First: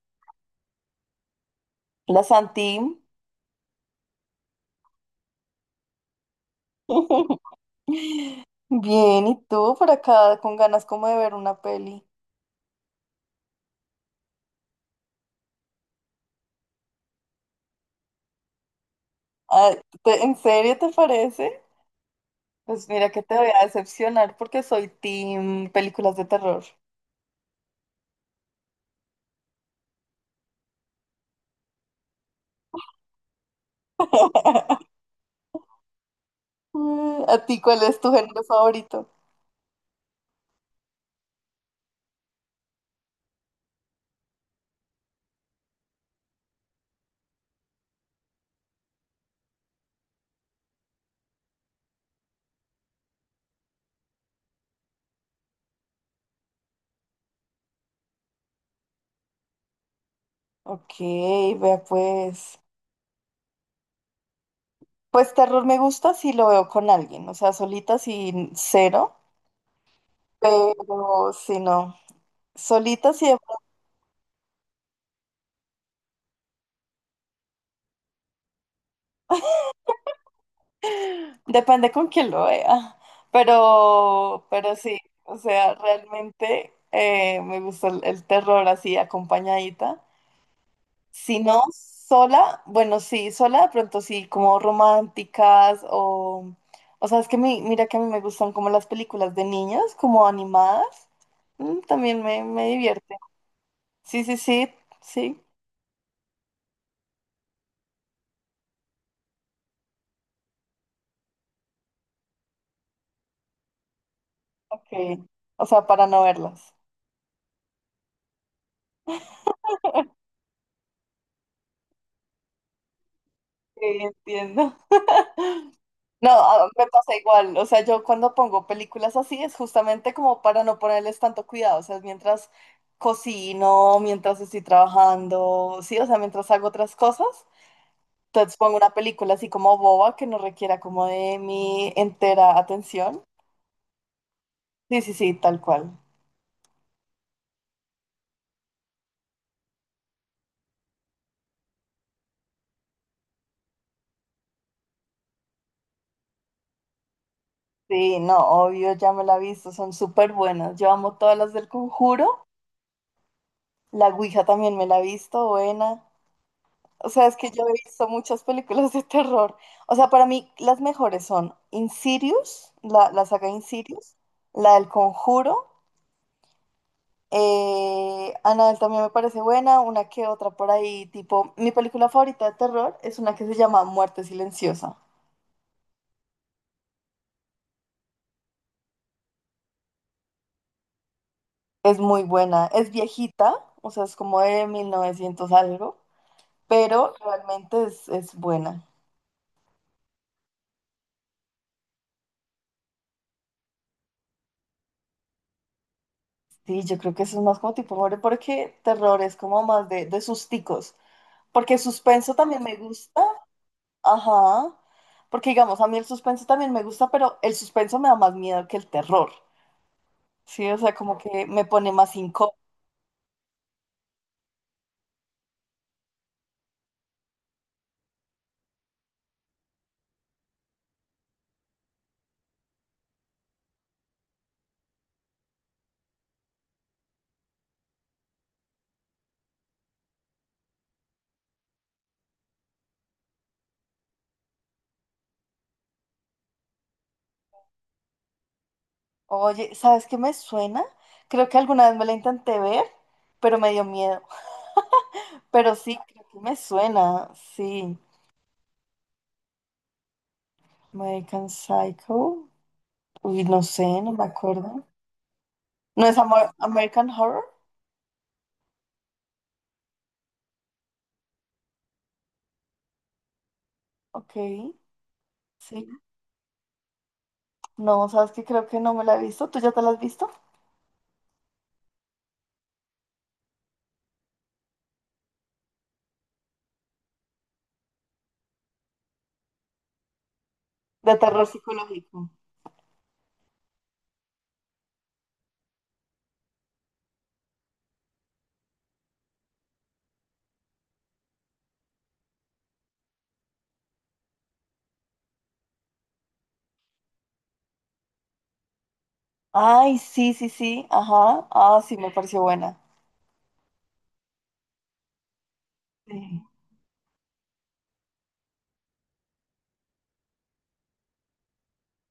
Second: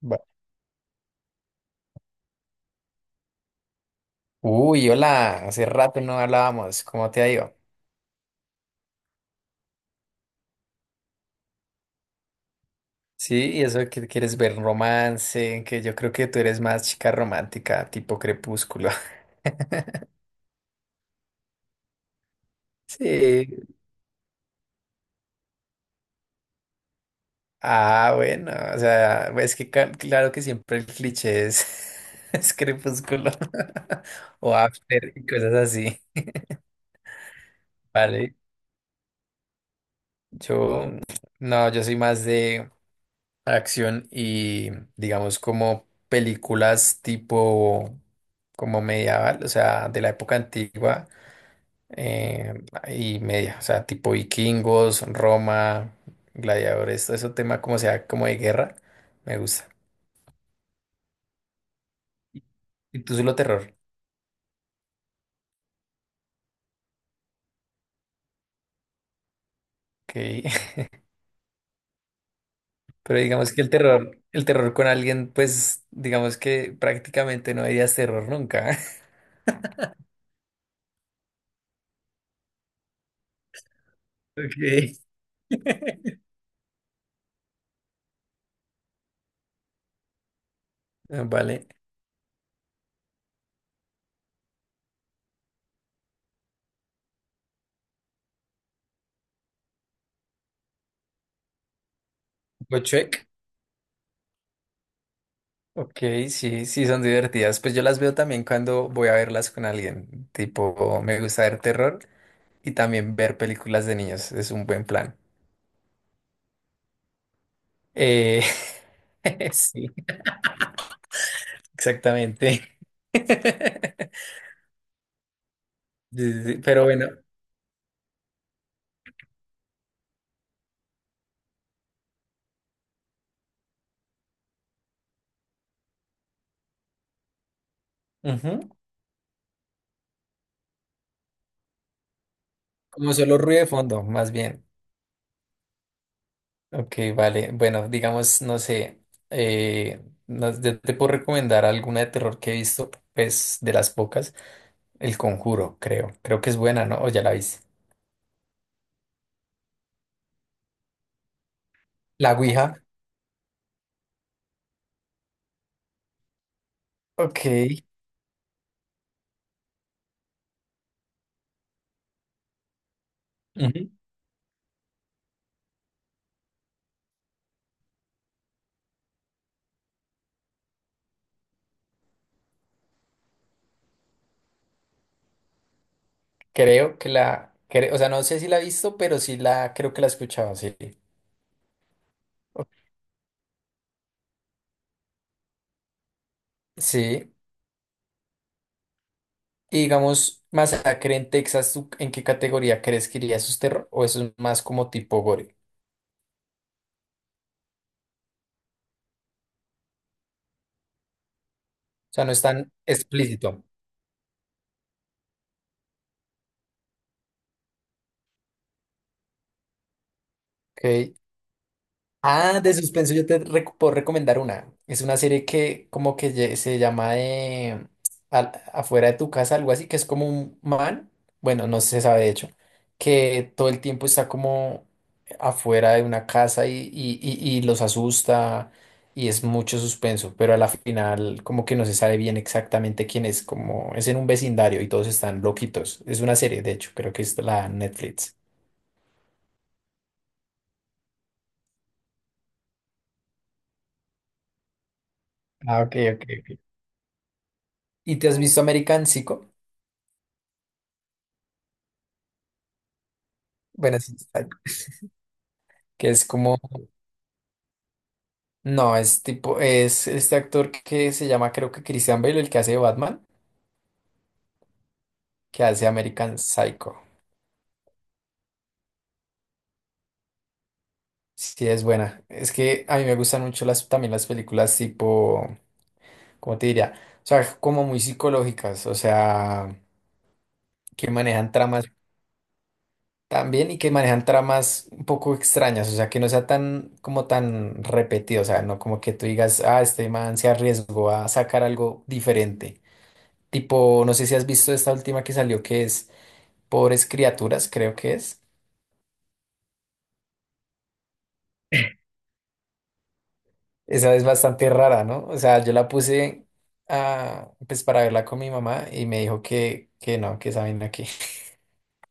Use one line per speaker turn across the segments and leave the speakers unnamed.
Va.
La Santim.
Uy, hola, hace rato no hablábamos, ¿cómo te ha ido?
Bien, ¿y tú por acá con ganas como de ver una peli?
Sí, y eso que quieres ver romance, que yo creo que tú eres más chica romántica, tipo crepúsculo.
Ah, ¿en serio te parece? Pues mira que te voy a
Sí.
decepcionar porque soy team películas de terror.
Ah, bueno, o sea, es que claro que siempre el cliché es, es crepúsculo o after y cosas así,
¿A ti cuál es tu
¿vale?
género favorito?
Yo, no, yo soy más acción y digamos como películas tipo como medieval, o sea, de la época antigua eh, y media, o sea, tipo vikingos, Roma, gladiadores, todo ese tema como sea, como de guerra, me gusta.
Ok, vea pues.
Y tú solo terror,
Pues terror me gusta si lo veo con alguien, o sea, solita sin cero,
ok.
pero si no, solita
Pero
sí.
digamos que el terror con alguien, pues digamos que prácticamente no dirías terror nunca.
Depende con quién lo vea, pero
Ok.
sí, o sea, realmente me gusta el terror así acompañadita. Si no
Vale.
sola, bueno, sí, sola de pronto sí, como románticas o sea, es que mira que a mí me gustan como las películas de niños, como animadas. También me divierte.
Gochuek.
Sí, sí, sí, sí,
Ok, sí, sí, son divertidas. Pues yo las veo también cuando voy a verlas con alguien. Tipo, me gusta ver terror y también ver películas de niños. Es un buen plan.
ok. O sea, para no verlas.
Eh, sí, exactamente.
Sí, entiendo. No,
Sí, sí, sí, pero
me
bueno,
pasa igual. O sea, yo cuando pongo películas así es justamente como para no ponerles tanto cuidado. O sea, mientras cocino, mientras estoy trabajando, sí, o sea, mientras hago otras cosas. Entonces
ujú,
pongo una película así como boba que no requiera como de mi entera
como
atención.
solo ruido de fondo, más bien.
Sí, sí, sí, tal cual.
Ok, vale. Bueno, digamos, no sé, eh, yo te puedo recomendar alguna de terror que he visto, pues de las pocas, El Conjuro, creo. Creo que es buena, ¿no? O ya la viste.
Sí, no, obvio, ya me la he visto, son súper buenas. Yo amo todas las del
La
Conjuro.
Ouija.
La Ouija también me la he visto, buena. O sea, es que yo he
Ok.
visto muchas películas de terror. O sea, para mí las mejores son Insidious, la saga
Ujú.
Insidious, la del Conjuro. Annabelle también me parece buena, una que otra por ahí, tipo, mi película favorita de terror es una que se llama Muerte Silenciosa.
Creo que la, cre- O sea, no sé si la he visto, pero sí la, creo que la he escuchado, sí.
Es muy buena,
Ok.
es viejita, o sea, es como de 1900 algo, pero
Sí.
realmente es, buena.
Y digamos, Masacre en Texas, ¿tú en qué categoría crees que iría? ¿Eso es terror o eso es más como tipo gore?
Sí, yo creo que eso es más como tipo horror, porque terror es como más de susticos. Porque
O sea, no
suspenso
es
también
tan
me gusta.
explícito.
Ajá. Porque digamos, a mí el suspenso también me gusta, pero el suspenso me da más miedo que el terror. Sí, o sea,
Ok.
como que me pone más incómodo.
Ah, de suspenso yo te puedo recomendar una. Es una serie que como que se llama afuera de tu casa, algo así, que es como un man, bueno, no se sabe de hecho, que todo el tiempo está como afuera de una casa y los asusta y es mucho suspenso, pero a la final como que no se sabe bien exactamente quién es, como es en un vecindario y todos están loquitos. Es una serie, de hecho, creo que es la Netflix.
Oye, ¿sabes qué me suena? Creo que alguna vez me la intenté ver, pero me dio miedo. Pero
Ah, ok,
sí,
ok,
creo que me
ok.
suena. Sí.
¿Y te has visto American Psycho?
American Psycho. Uy, no
Bueno,
sé, no
sí,
me
total,
acuerdo. ¿No
que
es
es como,
American Horror?
no, es tipo, es este actor que se llama, creo que Christian Bale, el que hace de Batman,
Ok.
que hace
Sí.
American Psycho.
No, ¿sabes qué? Creo que no me la he visto. ¿Tú ya te la has visto?
Sí, es buena. Es que a mí me gustan mucho las, también las películas tipo, ¿cómo te diría? O sea, como muy psicológicas, o sea, que
De terror
manejan tramas
psicológico.
también y que manejan tramas un poco extrañas, o sea, que no sea tan, como tan repetido, o sea, no como que tú digas, ah, este man se arriesgó a sacar algo diferente. Tipo, no sé si has visto esta última que salió que es Pobres Criaturas, creo que es.
Ay, sí, sí, sí, ajá. Ah, sí, me pareció buena.
Esa es bastante rara, ¿no? O sea, yo la
Sí.
puse ah, pues para verla con mi mamá y me dijo que no, que esa vaina que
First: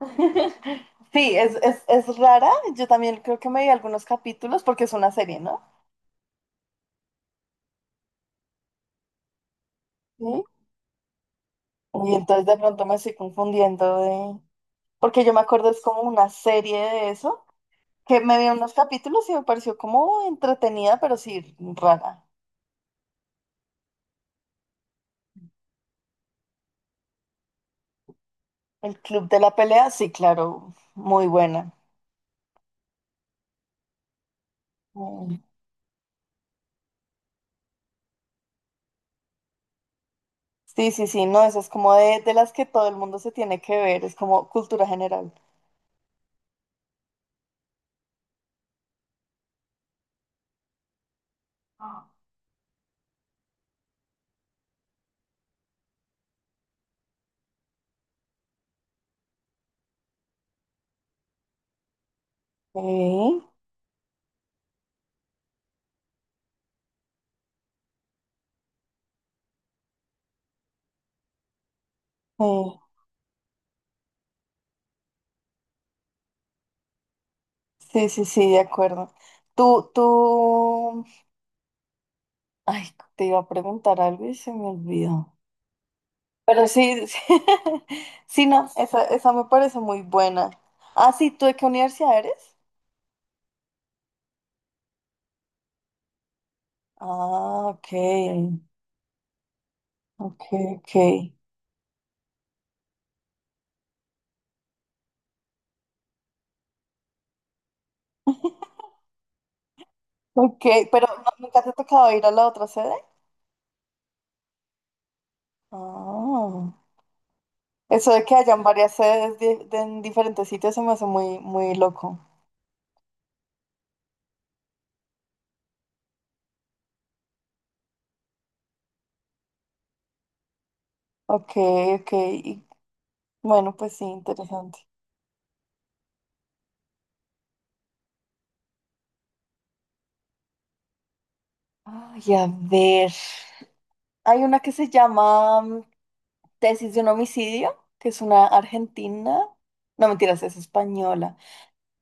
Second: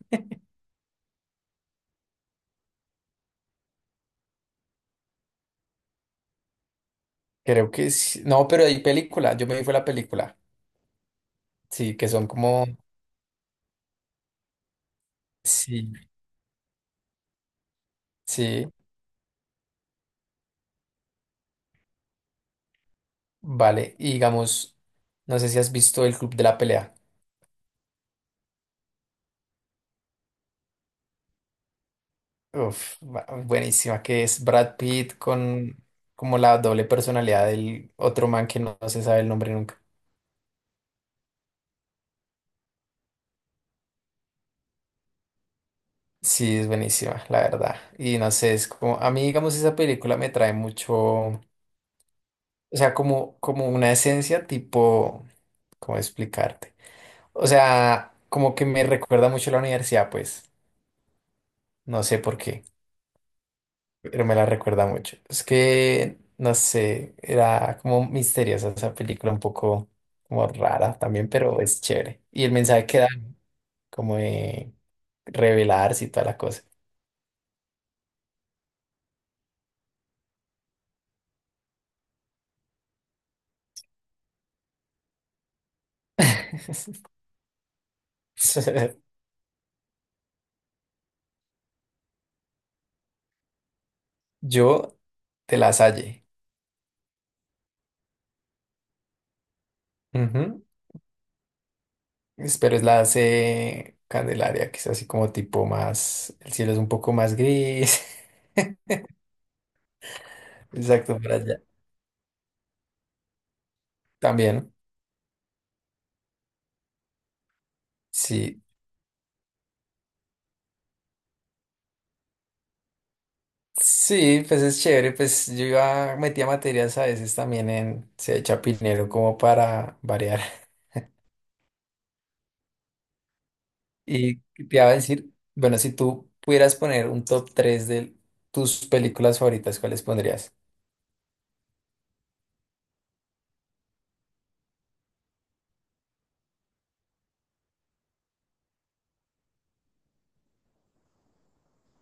Sí, es rara. Yo también creo que me vi algunos capítulos porque es una serie, ¿no?
creo que sí. No, pero hay película, yo me vi fue la película.
Sí.
Sí, que
Y
son
entonces de
como
pronto me estoy confundiendo de... Porque yo me acuerdo es
sí,
como una serie de eso, que me vi
sí,
unos capítulos y me pareció como entretenida, pero sí rara.
vale. Y digamos, no sé si has visto El Club de la Pelea.
El Club de la Pelea, sí, claro, muy buena.
Uf, buenísima, que es Brad Pitt
Mm.
con como la doble personalidad del otro man que no se sabe el nombre nunca.
Sí, sí, sí, no, eso es como de, las que todo el mundo se tiene que ver, es como cultura general.
Sí, es buenísima, la verdad. Y no sé, es como, a mí, digamos, esa película me trae mucho, o sea, como, como una esencia tipo, ¿cómo explicarte? O sea, como que me recuerda mucho a la universidad, pues, no sé por qué,
Ok.
pero me la recuerda mucho. Es que, no sé, era como misteriosa esa película, un poco como rara también, pero es chévere. Y
Sí,
el mensaje que da, como de revelarse y toda la cosa.
sí, sí, sí, de acuerdo. Tú, ay, te iba a preguntar algo y se me olvidó. Pero sí, sí, sí, no, esa me parece muy buena. Ah, sí, ¿tú de qué universidad eres?
Yo, de la Salle.
Ah, ok, ok,
Ujú.
ok.
Pero es la C Candelaria, que es así como tipo más, el cielo es un poco más gris.
Ok, pero
Exacto,
¿no-
por allá.
¿nunca te ha tocado ir a la otra sede?
También,
Ah, eso de que
sí.
hayan varias sedes en diferentes sitios se me hace muy, muy loco.
Sí, pues es chévere, pues yo iba, metía materias a veces también en C de Chapinero como para variar.
Ok, ok, y bueno, pues sí,
Y te
interesante.
iba a decir, bueno, si tú pudieras poner un top 3 de tus películas favoritas, ¿cuáles pondrías?
Ay, a ver. Hay una que se llama Tesis de un homicidio, que es una argentina. No, mentiras, es española.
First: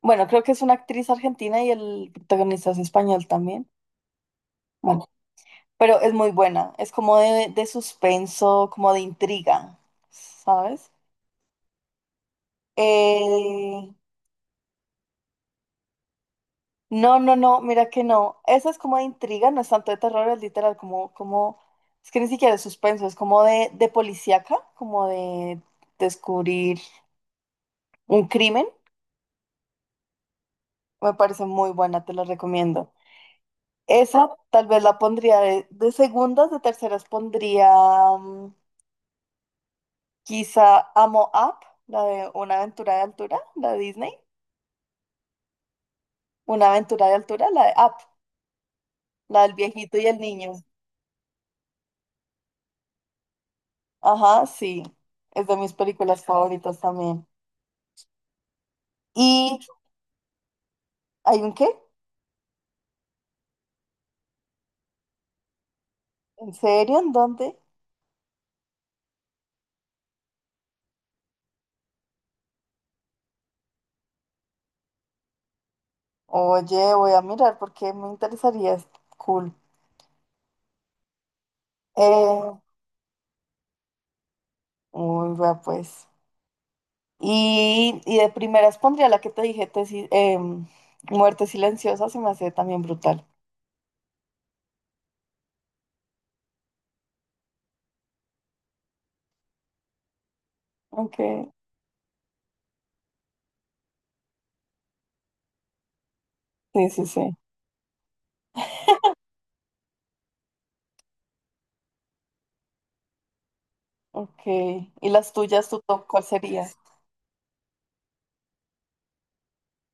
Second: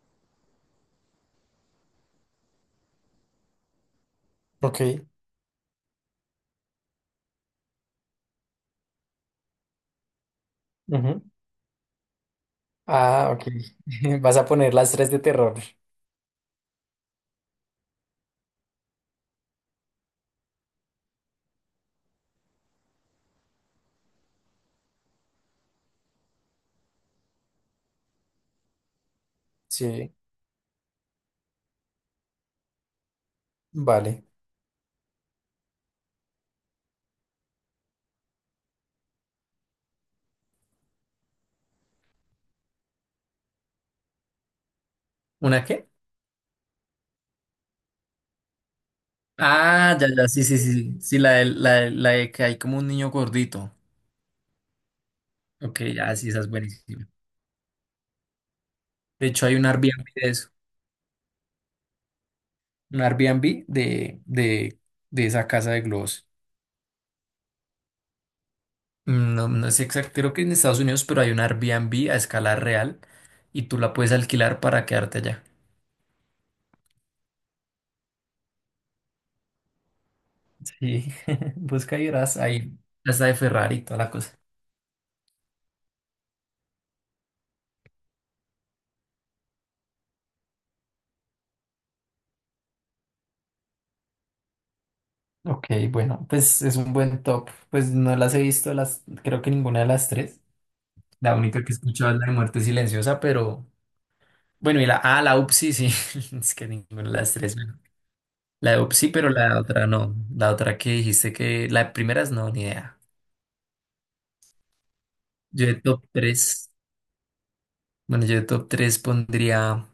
Bueno, creo que es una actriz argentina y el protagonista es español también.
Ok.
Bueno, pero es muy buena. Es como de, suspenso, como de intriga, ¿sabes?
Ujú. Ah, ok.
Eh,
Vas a poner las tres de terror.
No, no, no, mira que no. Esa es como de intriga, no es tanto de terror, es literal, como, es que ni siquiera es suspenso, es como de, policíaca, como de descubrir un crimen.
Sí,
Me parece muy buena, te la recomiendo.
vale.
Esa tal vez la pondría de segundas, de terceras pondría mm, quizá Amo Up, la de Una aventura de altura, la de Disney.
¿Una qué?
Una aventura de altura, la de Up, la del viejito
Ah,
y
ya,
el
ya, sí,
niño.
sí, sí, sí, sí, la de que hay como un niño gordito.
Ajá, sí, es de mis
Ok, ya,
películas
sí, esa es
favoritas
buenísima.
también.
De hecho, hay
¿Y
un Airbnb de eso,
hay un qué?
un Airbnb de esa casa de globos.
¿En serio? ¿En dónde?
Mm, no, no sé exacto, creo que en Estados Unidos, pero hay un Airbnb a escala real y tú la puedes alquilar para quedarte allá.
Oye, voy a mirar porque me interesaría. Es cool.
Sí, busca y verás
Eh,
ahí, hasta de Ferrari y toda la cosa.
uy, va pues. Y de primeras pondría la que te dije, tesis, Muerte Silenciosa, se me hace también brutal.
Ok, bueno, pues es un buen top. Pues no las he visto, las, creo que ninguna de las tres.
Ok,
La única que he escuchado es la de Muerte Silenciosa, pero... Bueno, y la A, la UPSI, sí. Es que
sí,
ninguna
sí,
de
sí.
las tres. Bueno. La UPSI, pero la otra no. La otra que dijiste que. La de primeras no, ni idea.
Ok. ¿Y las
Yo
tuyas,
de
tu
top
top, cuál sería?
tres Bueno, yo de top 3 pondría.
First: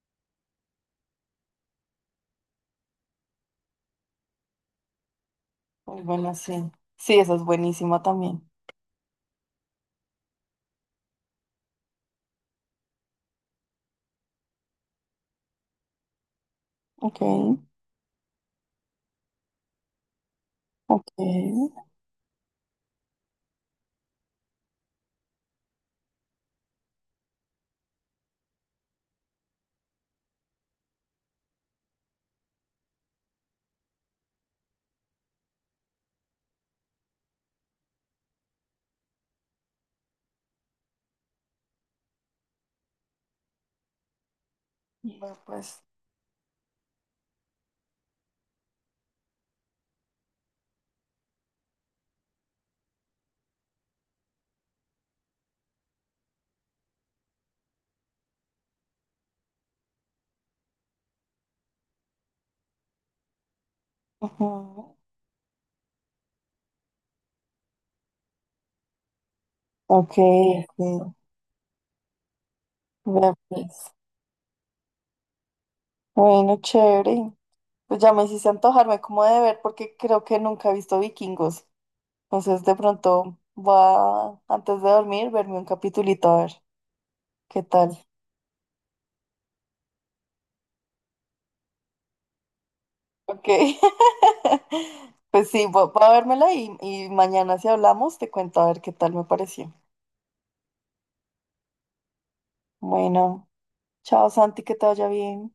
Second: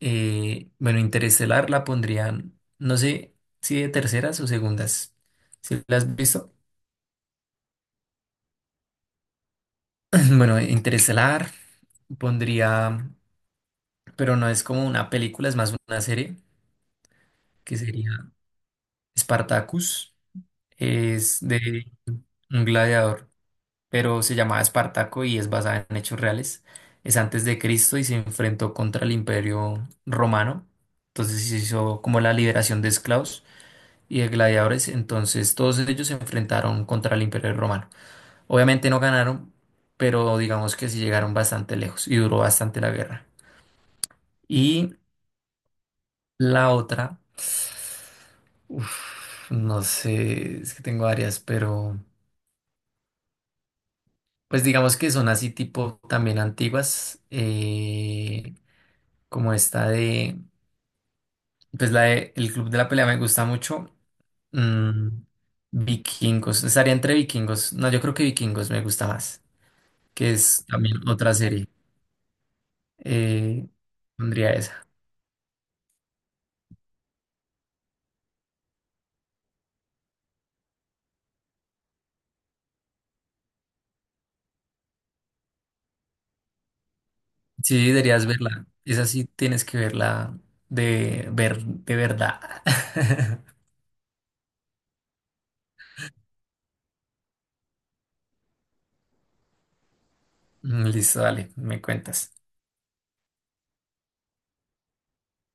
Bueno, Interestelar la pondrían. No sé si de terceras o segundas. ¿Si la
Muy
has
buena,
visto?
sí. Sí, esa es buenísima también.
Bueno, Interestelar pondría. Pero no es como una película, es más una serie.
Ok,
Que sería Spartacus.
ok.
Es de un gladiador. Pero se llamaba Espartaco y es basada en hechos reales. Es antes de Cristo y se enfrentó contra el Imperio Romano. Entonces se hizo como la liberación de esclavos y de gladiadores. Entonces todos ellos se enfrentaron contra el Imperio Romano. Obviamente no ganaron, pero digamos que sí llegaron bastante lejos y duró bastante la guerra. Y
Va pues.
la otra, uf, no sé, es que tengo varias, pero pues digamos que son así tipo también antiguas. Como esta de, pues la de El Club de la Pelea me gusta mucho.
Ujú.
Mm, Vikingos, estaría entre Vikingos. No, yo creo que Vikingos me gusta más,
Ok,
que es también
ok.
otra serie.
Va,
Eh,
pues.
Pondría esa.
Bueno, chévere. Pues ya me hiciste antojarme como de ver porque creo que nunca he visto Vikingos. Entonces de pronto voy a, antes de dormir, verme un capitulito a ver qué
Sí,
tal.
deberías verla. Esa sí tienes que verla de ver de verdad.
Ok. Pues sí, voy a vérmela y mañana si hablamos te cuento a ver qué tal me pareció.
Listo, dale, me cuentas.
Bueno, chao Santi, que te vaya bien.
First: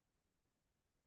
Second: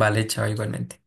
Vale, chao, igualmente.